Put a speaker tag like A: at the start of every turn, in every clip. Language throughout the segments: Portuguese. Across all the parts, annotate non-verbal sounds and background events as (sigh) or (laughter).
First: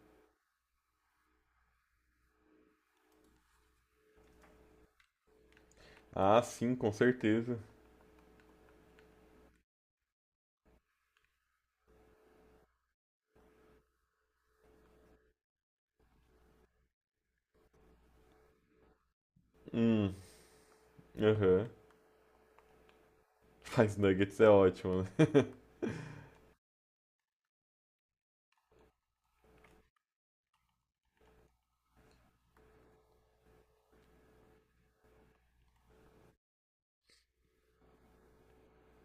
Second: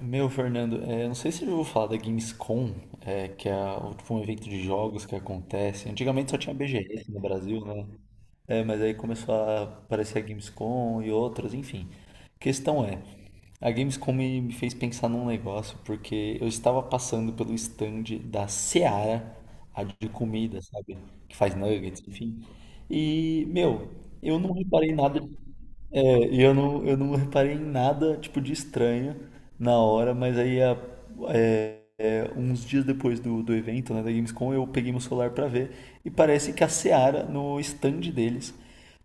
A: Meu, Fernando, é, não sei se você já falar da Gamescom, é, que é tipo, um evento de jogos que acontece. Antigamente só
B: Ah,
A: tinha
B: sim, com
A: BGS no
B: certeza.
A: Brasil, né? É, mas aí começou a aparecer a Gamescom e outras, enfim. Questão é, a Gamescom me fez pensar num negócio, porque eu estava passando pelo stand da Seara, a de
B: Hum,
A: comida, sabe? Que faz
B: aham.
A: nuggets, enfim. E, meu,
B: Mas nuggets
A: eu
B: é
A: não reparei
B: ótimo, né?
A: nada, e eu não reparei em nada, tipo, de estranho na hora, mas aí, uns dias depois do evento, né, da Gamescom, eu peguei meu celular pra ver e parece que a Seara, no stand deles,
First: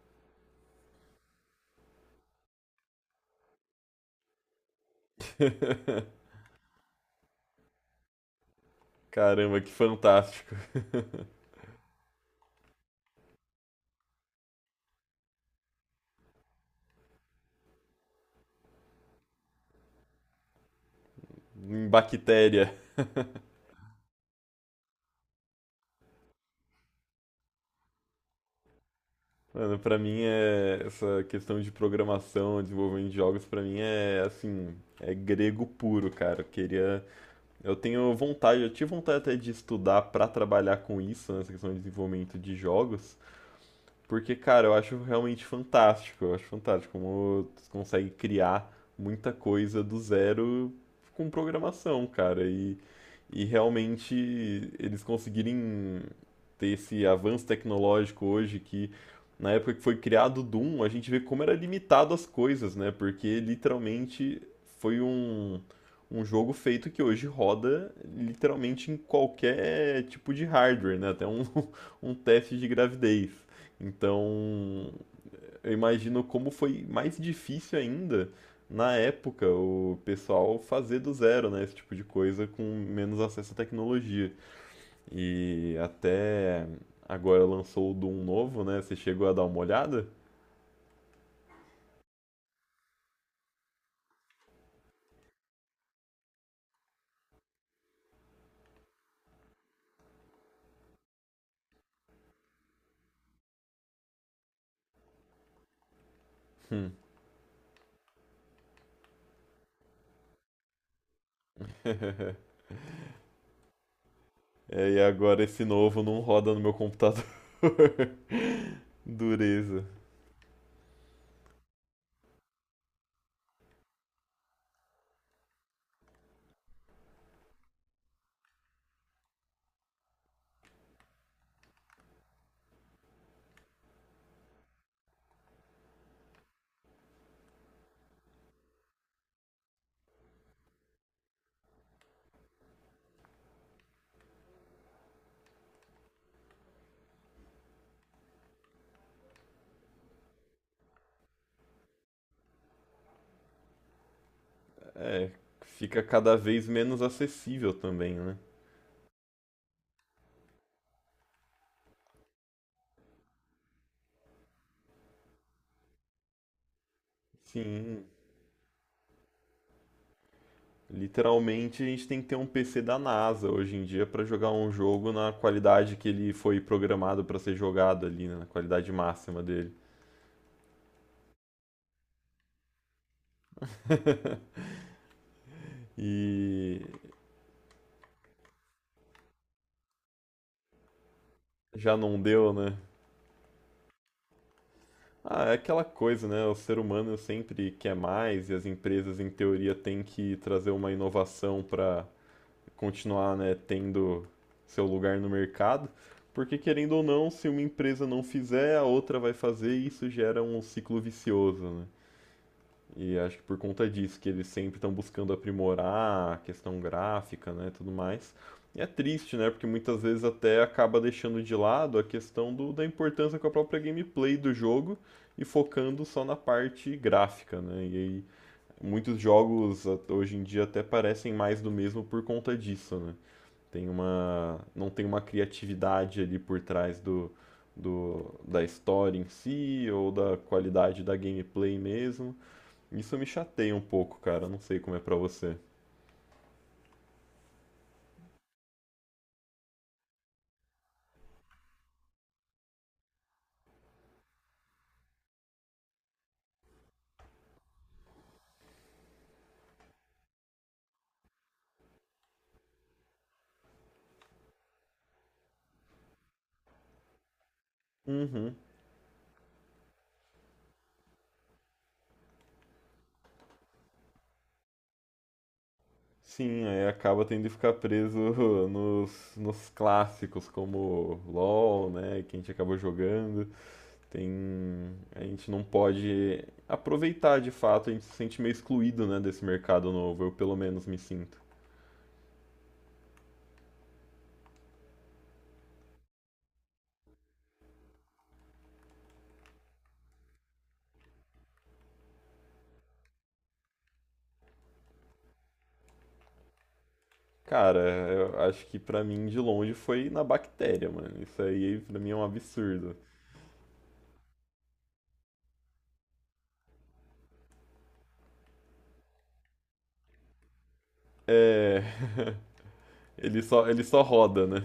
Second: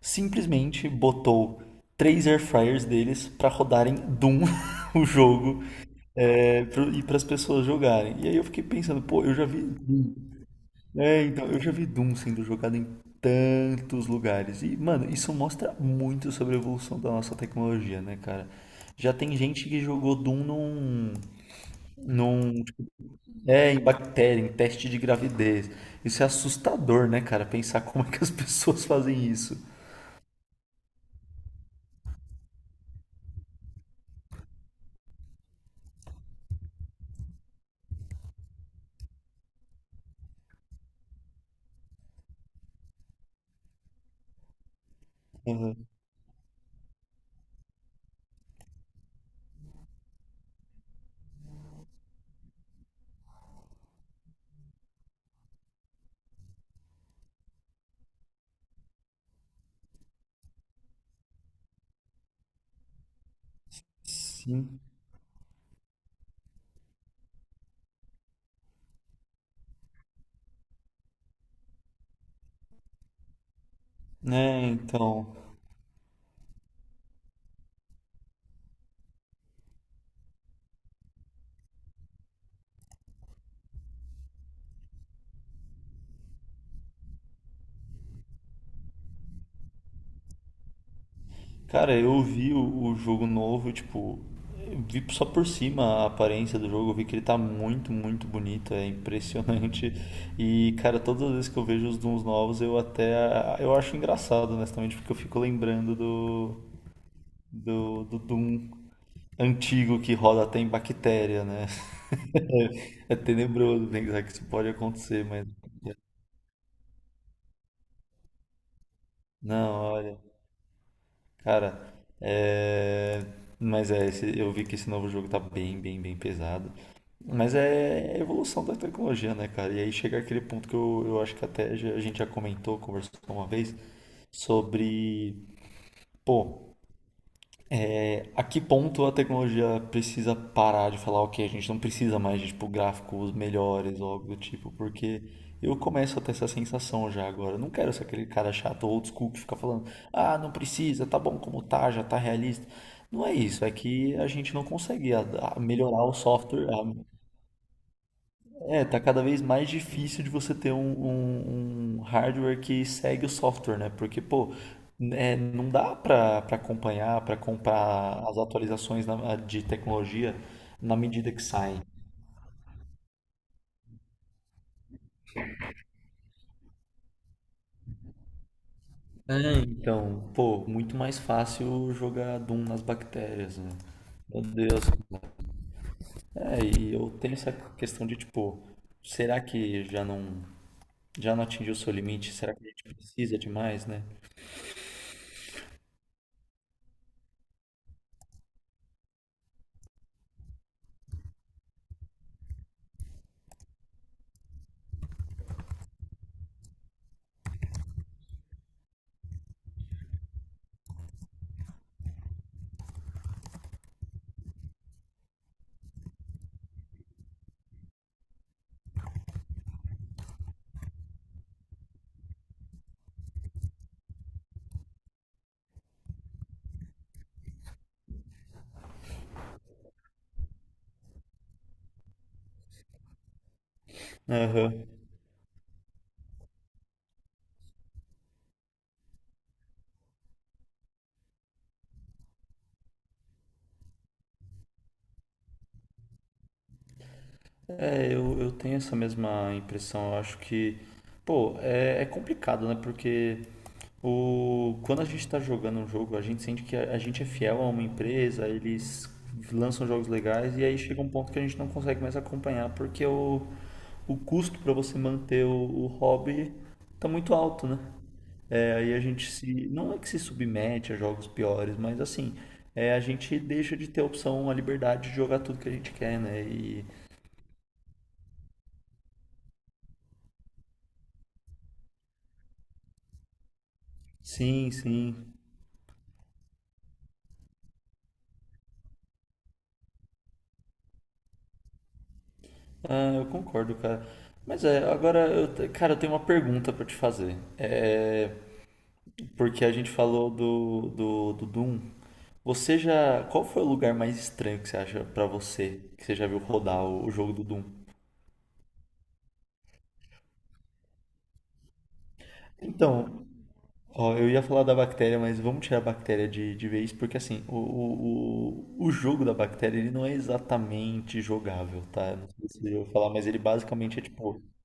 A: simplesmente botou três air fryers deles pra rodarem Doom, (laughs) o jogo,
B: (laughs)
A: e para as pessoas jogarem. E aí eu fiquei pensando, pô, eu já
B: Caramba,
A: vi,
B: que fantástico.
A: então,
B: (laughs)
A: eu já vi Doom sendo jogado em tantos lugares. E, mano, isso mostra muito sobre a evolução da nossa tecnologia, né, cara? Já tem gente que jogou Doom
B: Em
A: num,
B: bactéria.
A: tipo, em bactéria, em teste de gravidez. Isso é assustador, né, cara? Pensar (laughs) como é que as pessoas fazem isso.
B: Mano, pra mim é essa questão de programação, desenvolvimento de jogos, pra mim é assim, é grego puro, cara. Eu tenho vontade, eu tive vontade até de estudar pra trabalhar com isso, nessa questão de desenvolvimento de jogos. Porque, cara, eu acho realmente
A: Uhum.
B: fantástico. Eu acho fantástico como tu consegue criar muita coisa do zero com programação, cara. E realmente eles conseguirem ter esse avanço tecnológico hoje que na época que foi criado o Doom, a gente vê como era limitado as coisas, né? Porque literalmente
A: Sim.
B: foi um, um jogo feito que hoje roda literalmente em qualquer tipo de hardware, né? Até um, (laughs) um teste de gravidez.
A: É,
B: Então,
A: então.
B: eu imagino como foi mais difícil ainda na época o pessoal fazer do zero, né, esse tipo de coisa com menos acesso à tecnologia. E até agora lançou o Doom novo, né? Você chegou a dar uma olhada?
A: Cara, eu vi o jogo novo, tipo, eu vi só por cima a aparência do jogo, eu vi que ele tá muito, muito bonito, é impressionante. (laughs) E, cara, todas as vezes que eu vejo os Dooms novos, eu acho engraçado, honestamente, porque eu fico lembrando do,
B: Hum.
A: do, do Doom antigo que roda até em bactéria, né? (laughs) É tenebroso pensar que isso pode
B: É, e
A: acontecer,
B: agora
A: mas.
B: esse novo não roda no meu computador. (laughs)
A: Não,
B: Dureza.
A: olha. Cara, é... mas eu vi que esse novo jogo tá bem, bem, bem pesado. Mas é a evolução da tecnologia, né, cara? E aí chega aquele ponto que eu acho que a gente já comentou, conversou uma vez, sobre, pô, a que ponto a tecnologia precisa parar de falar, ok, a gente não precisa mais de tipo, gráficos melhores ou algo do tipo, porque eu começo a ter essa sensação já agora. Eu não quero ser aquele cara chato old school que fica falando, ah, não precisa, tá bom como tá, já tá realista. Não é isso, é que a gente não consegue
B: É,
A: a
B: fica
A: melhorar o
B: cada vez
A: software,
B: menos acessível também, né?
A: é, tá cada vez mais difícil de você ter um hardware que segue o software, né? Porque, pô, não dá pra acompanhar, pra
B: Sim,
A: comprar as atualizações de tecnologia na medida que saem.
B: literalmente, a gente tem que ter um PC da NASA hoje em dia para jogar um jogo na qualidade que ele foi programado para ser jogado ali, né? Na qualidade máxima dele.
A: Então, pô, muito mais fácil jogar Doom nas bactérias, né? Meu
B: (laughs)
A: Deus. É,
B: E
A: e eu tenho essa questão de, tipo, será que já não, atingiu o seu
B: já não
A: limite?
B: deu,
A: Será que a
B: né?
A: gente precisa de mais, né?
B: Ah, é aquela coisa, né? O ser humano sempre quer mais e as empresas, em teoria, têm que trazer uma inovação para continuar, né, tendo seu lugar no mercado. Porque, querendo ou não, se uma empresa não fizer, a outra vai fazer e isso gera um ciclo vicioso, né? E acho que por conta disso, que eles sempre estão buscando aprimorar a questão gráfica, né, tudo mais. E é triste, né, porque muitas vezes até acaba deixando de lado a questão da importância com a própria gameplay do jogo e focando só na parte gráfica, né. E aí muitos jogos hoje em dia até parecem mais do mesmo por conta disso, né.
A: Aham.
B: Não tem uma criatividade ali por trás da história em si ou da qualidade da gameplay mesmo. Isso me chateia um pouco, cara. Não sei como é pra você.
A: É, eu tenho essa mesma impressão. Eu acho que, pô, é complicado, né? Porque quando a gente está jogando um jogo, a gente sente que a gente é fiel a uma empresa, eles lançam jogos legais e aí chega um ponto que a gente não consegue mais acompanhar, porque o custo para você manter o hobby tá muito alto, né?
B: Uhum.
A: É, aí a gente se. Não é que se submete a jogos piores, mas assim, a gente deixa de ter a opção, a liberdade de jogar tudo que a gente quer, né?
B: Sim,
A: E
B: aí acaba tendo que ficar preso (laughs) nos clássicos, como LoL, né? Que a gente acabou jogando. Tem.
A: sim,
B: A
A: sim.
B: gente não pode aproveitar de fato, a gente se sente meio excluído, né, desse mercado novo. Eu pelo menos me sinto.
A: Ah, eu concordo, cara. Mas é, agora cara, eu tenho uma pergunta pra te fazer. É, porque a gente falou do Doom. Você já, qual foi o lugar mais estranho que você acha pra você que você já viu rodar o jogo do Doom?
B: Cara, eu acho que pra mim de longe foi na bactéria, mano. Isso aí pra mim é um absurdo.
A: Então, ó, eu ia falar da bactéria, mas vamos tirar a bactéria de vez, porque assim, o jogo da bactéria ele não é exatamente
B: É.
A: jogável, tá? Não
B: (laughs)
A: sei se eu vou falar, mas ele
B: Ele
A: basicamente
B: só
A: é tipo.
B: roda, né?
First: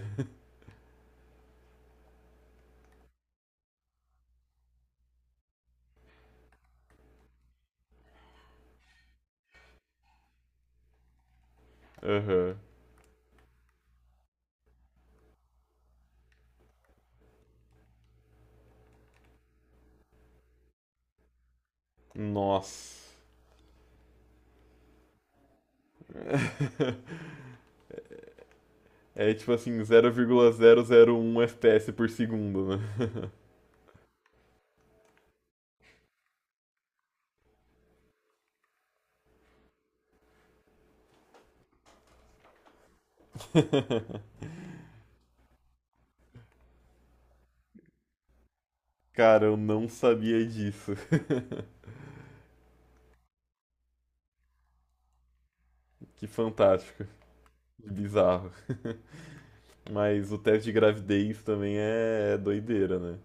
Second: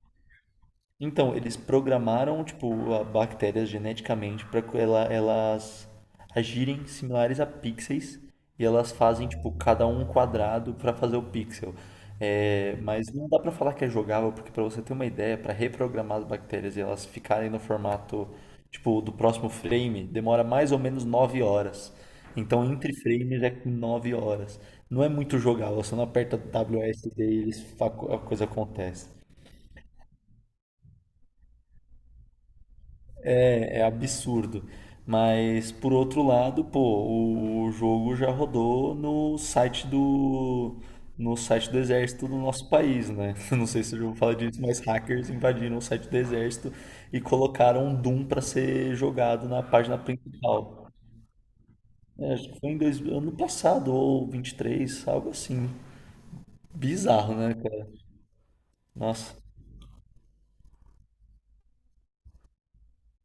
A: Então, eles programaram, tipo, a bactérias geneticamente para que elas agirem similares a pixels e elas fazem, tipo, cada um um quadrado para fazer o pixel.
B: (laughs) Aham.
A: É, mas não dá para falar que é jogável, porque para você ter uma ideia, para reprogramar as bactérias e elas ficarem no formato, tipo, do próximo frame, demora mais ou menos 9 horas. Então, entre
B: Nossa.
A: frames é 9 horas. Não é muito jogável, você não aperta W, WASD e
B: (laughs)
A: eles, a coisa acontece.
B: É tipo assim, 0,001 FPS por segundo, né?
A: É absurdo. Mas, por outro lado, pô, o jogo já rodou no site do, exército do nosso país, né? (laughs) Não sei se eu já vou
B: (laughs)
A: falar disso, mas hackers invadiram o site do exército e colocaram um Doom para ser
B: Cara,
A: jogado
B: eu
A: na
B: não
A: página
B: sabia
A: principal.
B: disso.
A: É, acho que foi em ano passado, ou 23, algo assim.
B: (laughs) Que fantástico.
A: Bizarro, né, cara?
B: Que bizarro.
A: Nossa.
B: Mas o teste de gravidez também é doideira, né?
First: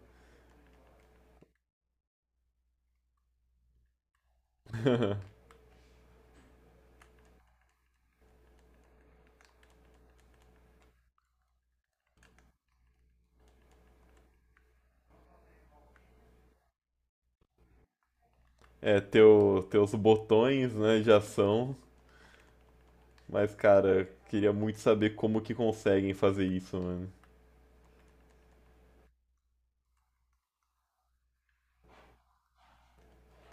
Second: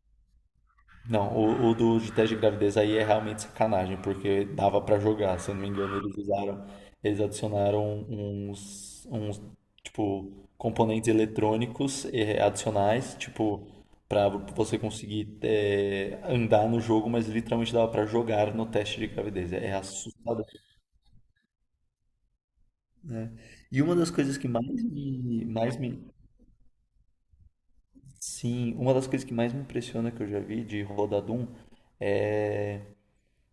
A: Não, o do de teste de gravidez aí é realmente sacanagem, porque dava pra jogar,
B: (laughs)
A: se eu não me engano, eles adicionaram uns, uns tipo, componentes eletrônicos adicionais, tipo, pra você conseguir andar no jogo, mas literalmente dava pra jogar no
B: É,
A: teste de gravidez. É é
B: teus
A: assustador,
B: botões, né, de ação.
A: né?
B: Mas,
A: E uma
B: cara,
A: das coisas que
B: queria muito
A: mais
B: saber como
A: me,
B: que conseguem fazer isso, mano.
A: sim, uma das coisas que mais me impressiona que eu já vi de Rodadum.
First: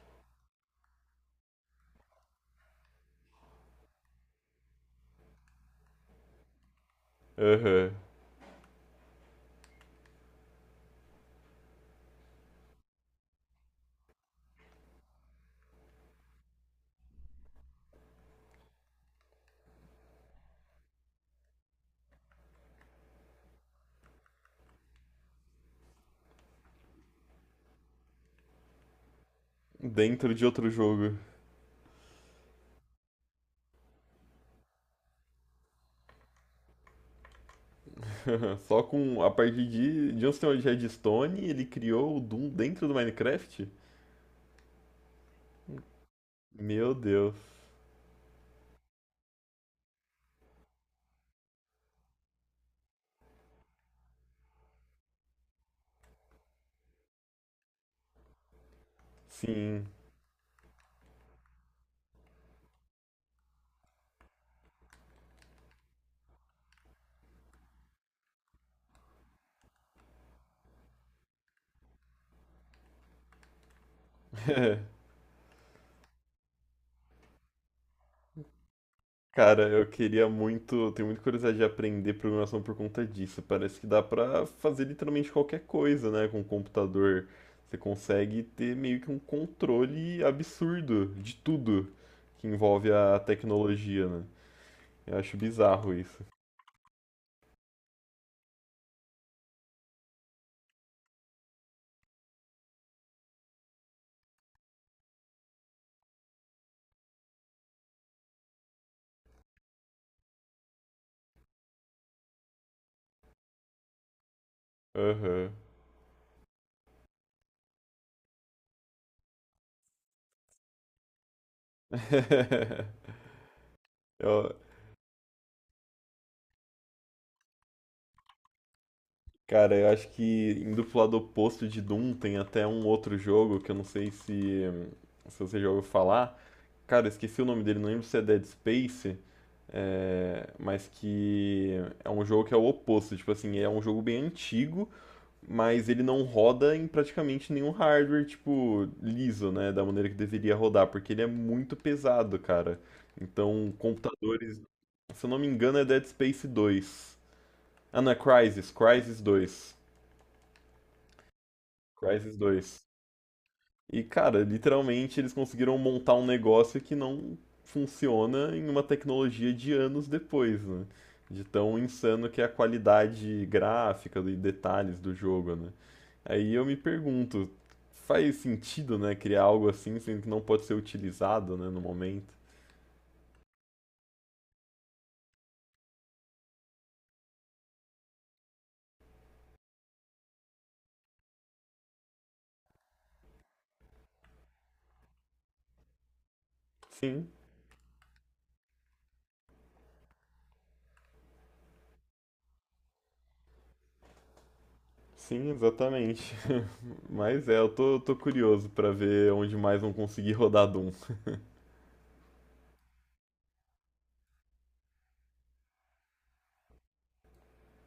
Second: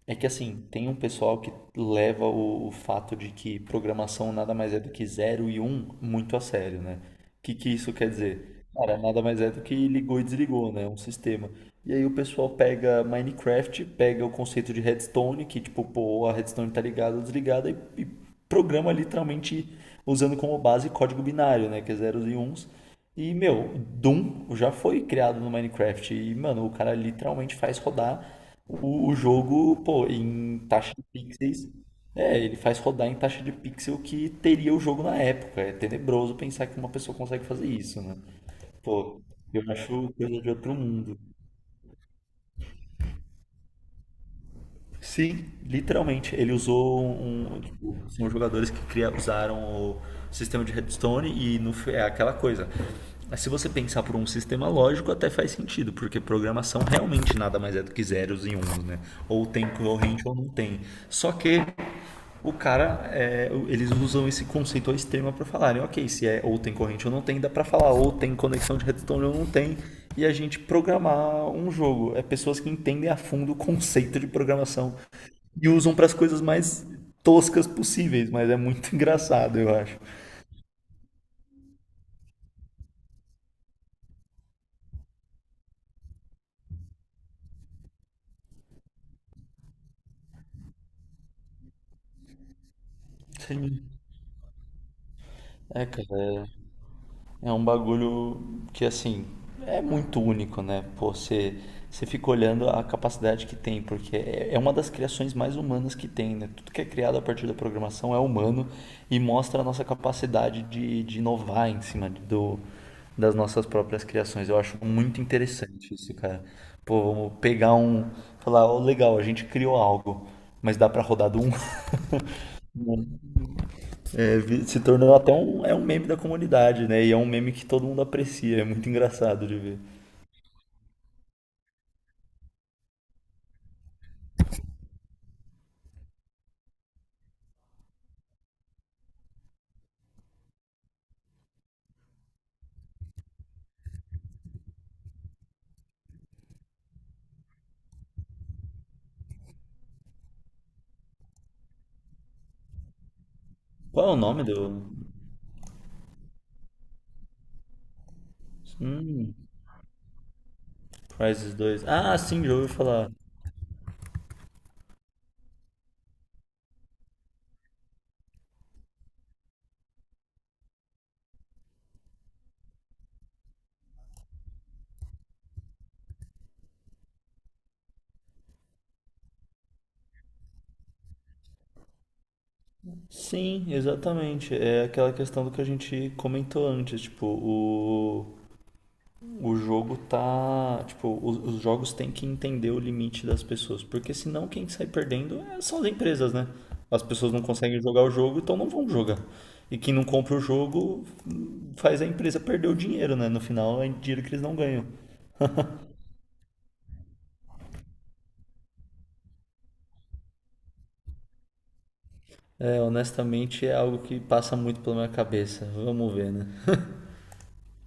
A: É que assim, tem um pessoal que leva o fato de que programação nada mais é do que zero e um muito a sério, né? O que, que
B: Aham.
A: isso quer dizer? Cara, nada mais é do que ligou e desligou, né? Um sistema. E aí o pessoal pega Minecraft, pega o conceito de redstone, que tipo, pô, a redstone tá ligada ou desligada, e programa literalmente usando como base código binário, né? Que é zeros e uns. E, meu, Doom já foi criado no Minecraft. E, mano, o cara literalmente faz rodar. O jogo, pô,
B: Dentro de
A: em
B: outro
A: taxa de
B: jogo.
A: pixels. É, ele faz rodar em taxa de pixel que teria o jogo na época. É tenebroso pensar que uma pessoa consegue fazer isso, né?
B: Aham, só
A: Pô,
B: com a
A: eu
B: partir
A: acho
B: de um
A: coisa de
B: senhor de
A: outro mundo.
B: redstone, ele criou o Doom dentro do Minecraft?
A: Sim, literalmente. Ele
B: Meu
A: usou
B: Deus.
A: um. Tipo, são jogadores que usaram o sistema de redstone e no, fi- é aquela coisa. Mas se você pensar por um sistema lógico, até faz sentido, porque programação realmente nada mais é do que zeros e uns, né? Ou tem
B: Sim.
A: corrente ou não tem. Só que o cara, eles usam esse conceito ao extremo para falarem, ok, se é ou tem corrente ou não tem, dá para falar ou tem conexão de redstone ou não tem, e a gente programar um jogo. É pessoas que entendem a fundo o conceito de programação
B: (laughs)
A: e usam para as coisas mais toscas possíveis, mas é muito (laughs) engraçado,
B: Cara,
A: eu
B: eu
A: acho.
B: queria muito, tenho muita curiosidade de aprender programação por conta disso. Parece que dá pra fazer literalmente qualquer coisa, né, com o computador. Você consegue ter meio que um controle absurdo de tudo que envolve a
A: Sim.
B: tecnologia, né? Eu acho
A: É,
B: bizarro
A: cara,
B: isso.
A: é um bagulho que, assim, é muito único, né? Pô, você fica olhando a capacidade que tem, porque é uma das criações mais humanas que tem, né? Tudo que é criado a partir da programação é humano e mostra a nossa capacidade de inovar em cima das nossas próprias criações. Eu acho muito
B: Aham.
A: interessante isso, cara. Pô, vamos pegar um. Falar, ó, legal, a gente criou algo, mas dá pra rodar do um. (laughs)
B: (laughs)
A: É,
B: Eu,
A: se tornou até um, é um meme da comunidade, né? E é um meme que todo mundo aprecia, é muito engraçado de
B: cara,
A: ver.
B: eu acho que indo pro lado oposto de Doom tem até um outro jogo que eu não sei se você já ouviu falar. Cara, eu esqueci o nome dele, não lembro se é Dead Space, é, mas que é um jogo que é o oposto. Tipo assim, é um jogo bem antigo, mas ele não roda em praticamente nenhum hardware, tipo, liso, né? Da maneira que deveria rodar, porque ele é muito pesado, cara. Então,
A: Qual é o nome
B: computadores.
A: do.
B: Se eu não me engano, é Dead Space 2. Ah, não, é Crysis, Crysis
A: Hum,
B: 2.
A: Crysis 2. Ah,
B: Crysis
A: sim, já ouvi
B: dois.
A: falar.
B: E, cara, literalmente eles conseguiram montar um negócio que não funciona em uma tecnologia de anos depois, né? De tão insano que é a qualidade gráfica e detalhes do jogo, né? Aí eu me pergunto, faz sentido, né, criar algo assim, sendo que não pode ser utilizado, né, no momento?
A: Sim, exatamente. É aquela questão do que a gente comentou antes, tipo, o jogo tá. Tipo, os jogos têm que entender o limite das pessoas. Porque senão quem sai perdendo são as empresas, né? As
B: Sim,
A: pessoas não conseguem jogar o jogo, então não vão jogar. E quem não compra o jogo, faz a empresa perder o dinheiro, né? No final é dinheiro que eles não ganham.
B: sim, exatamente. (laughs) Mas é, eu tô curioso pra ver onde mais vão conseguir (laughs) rodar Doom.
A: É, honestamente é algo que passa muito pela minha cabeça. Vamos ver, né?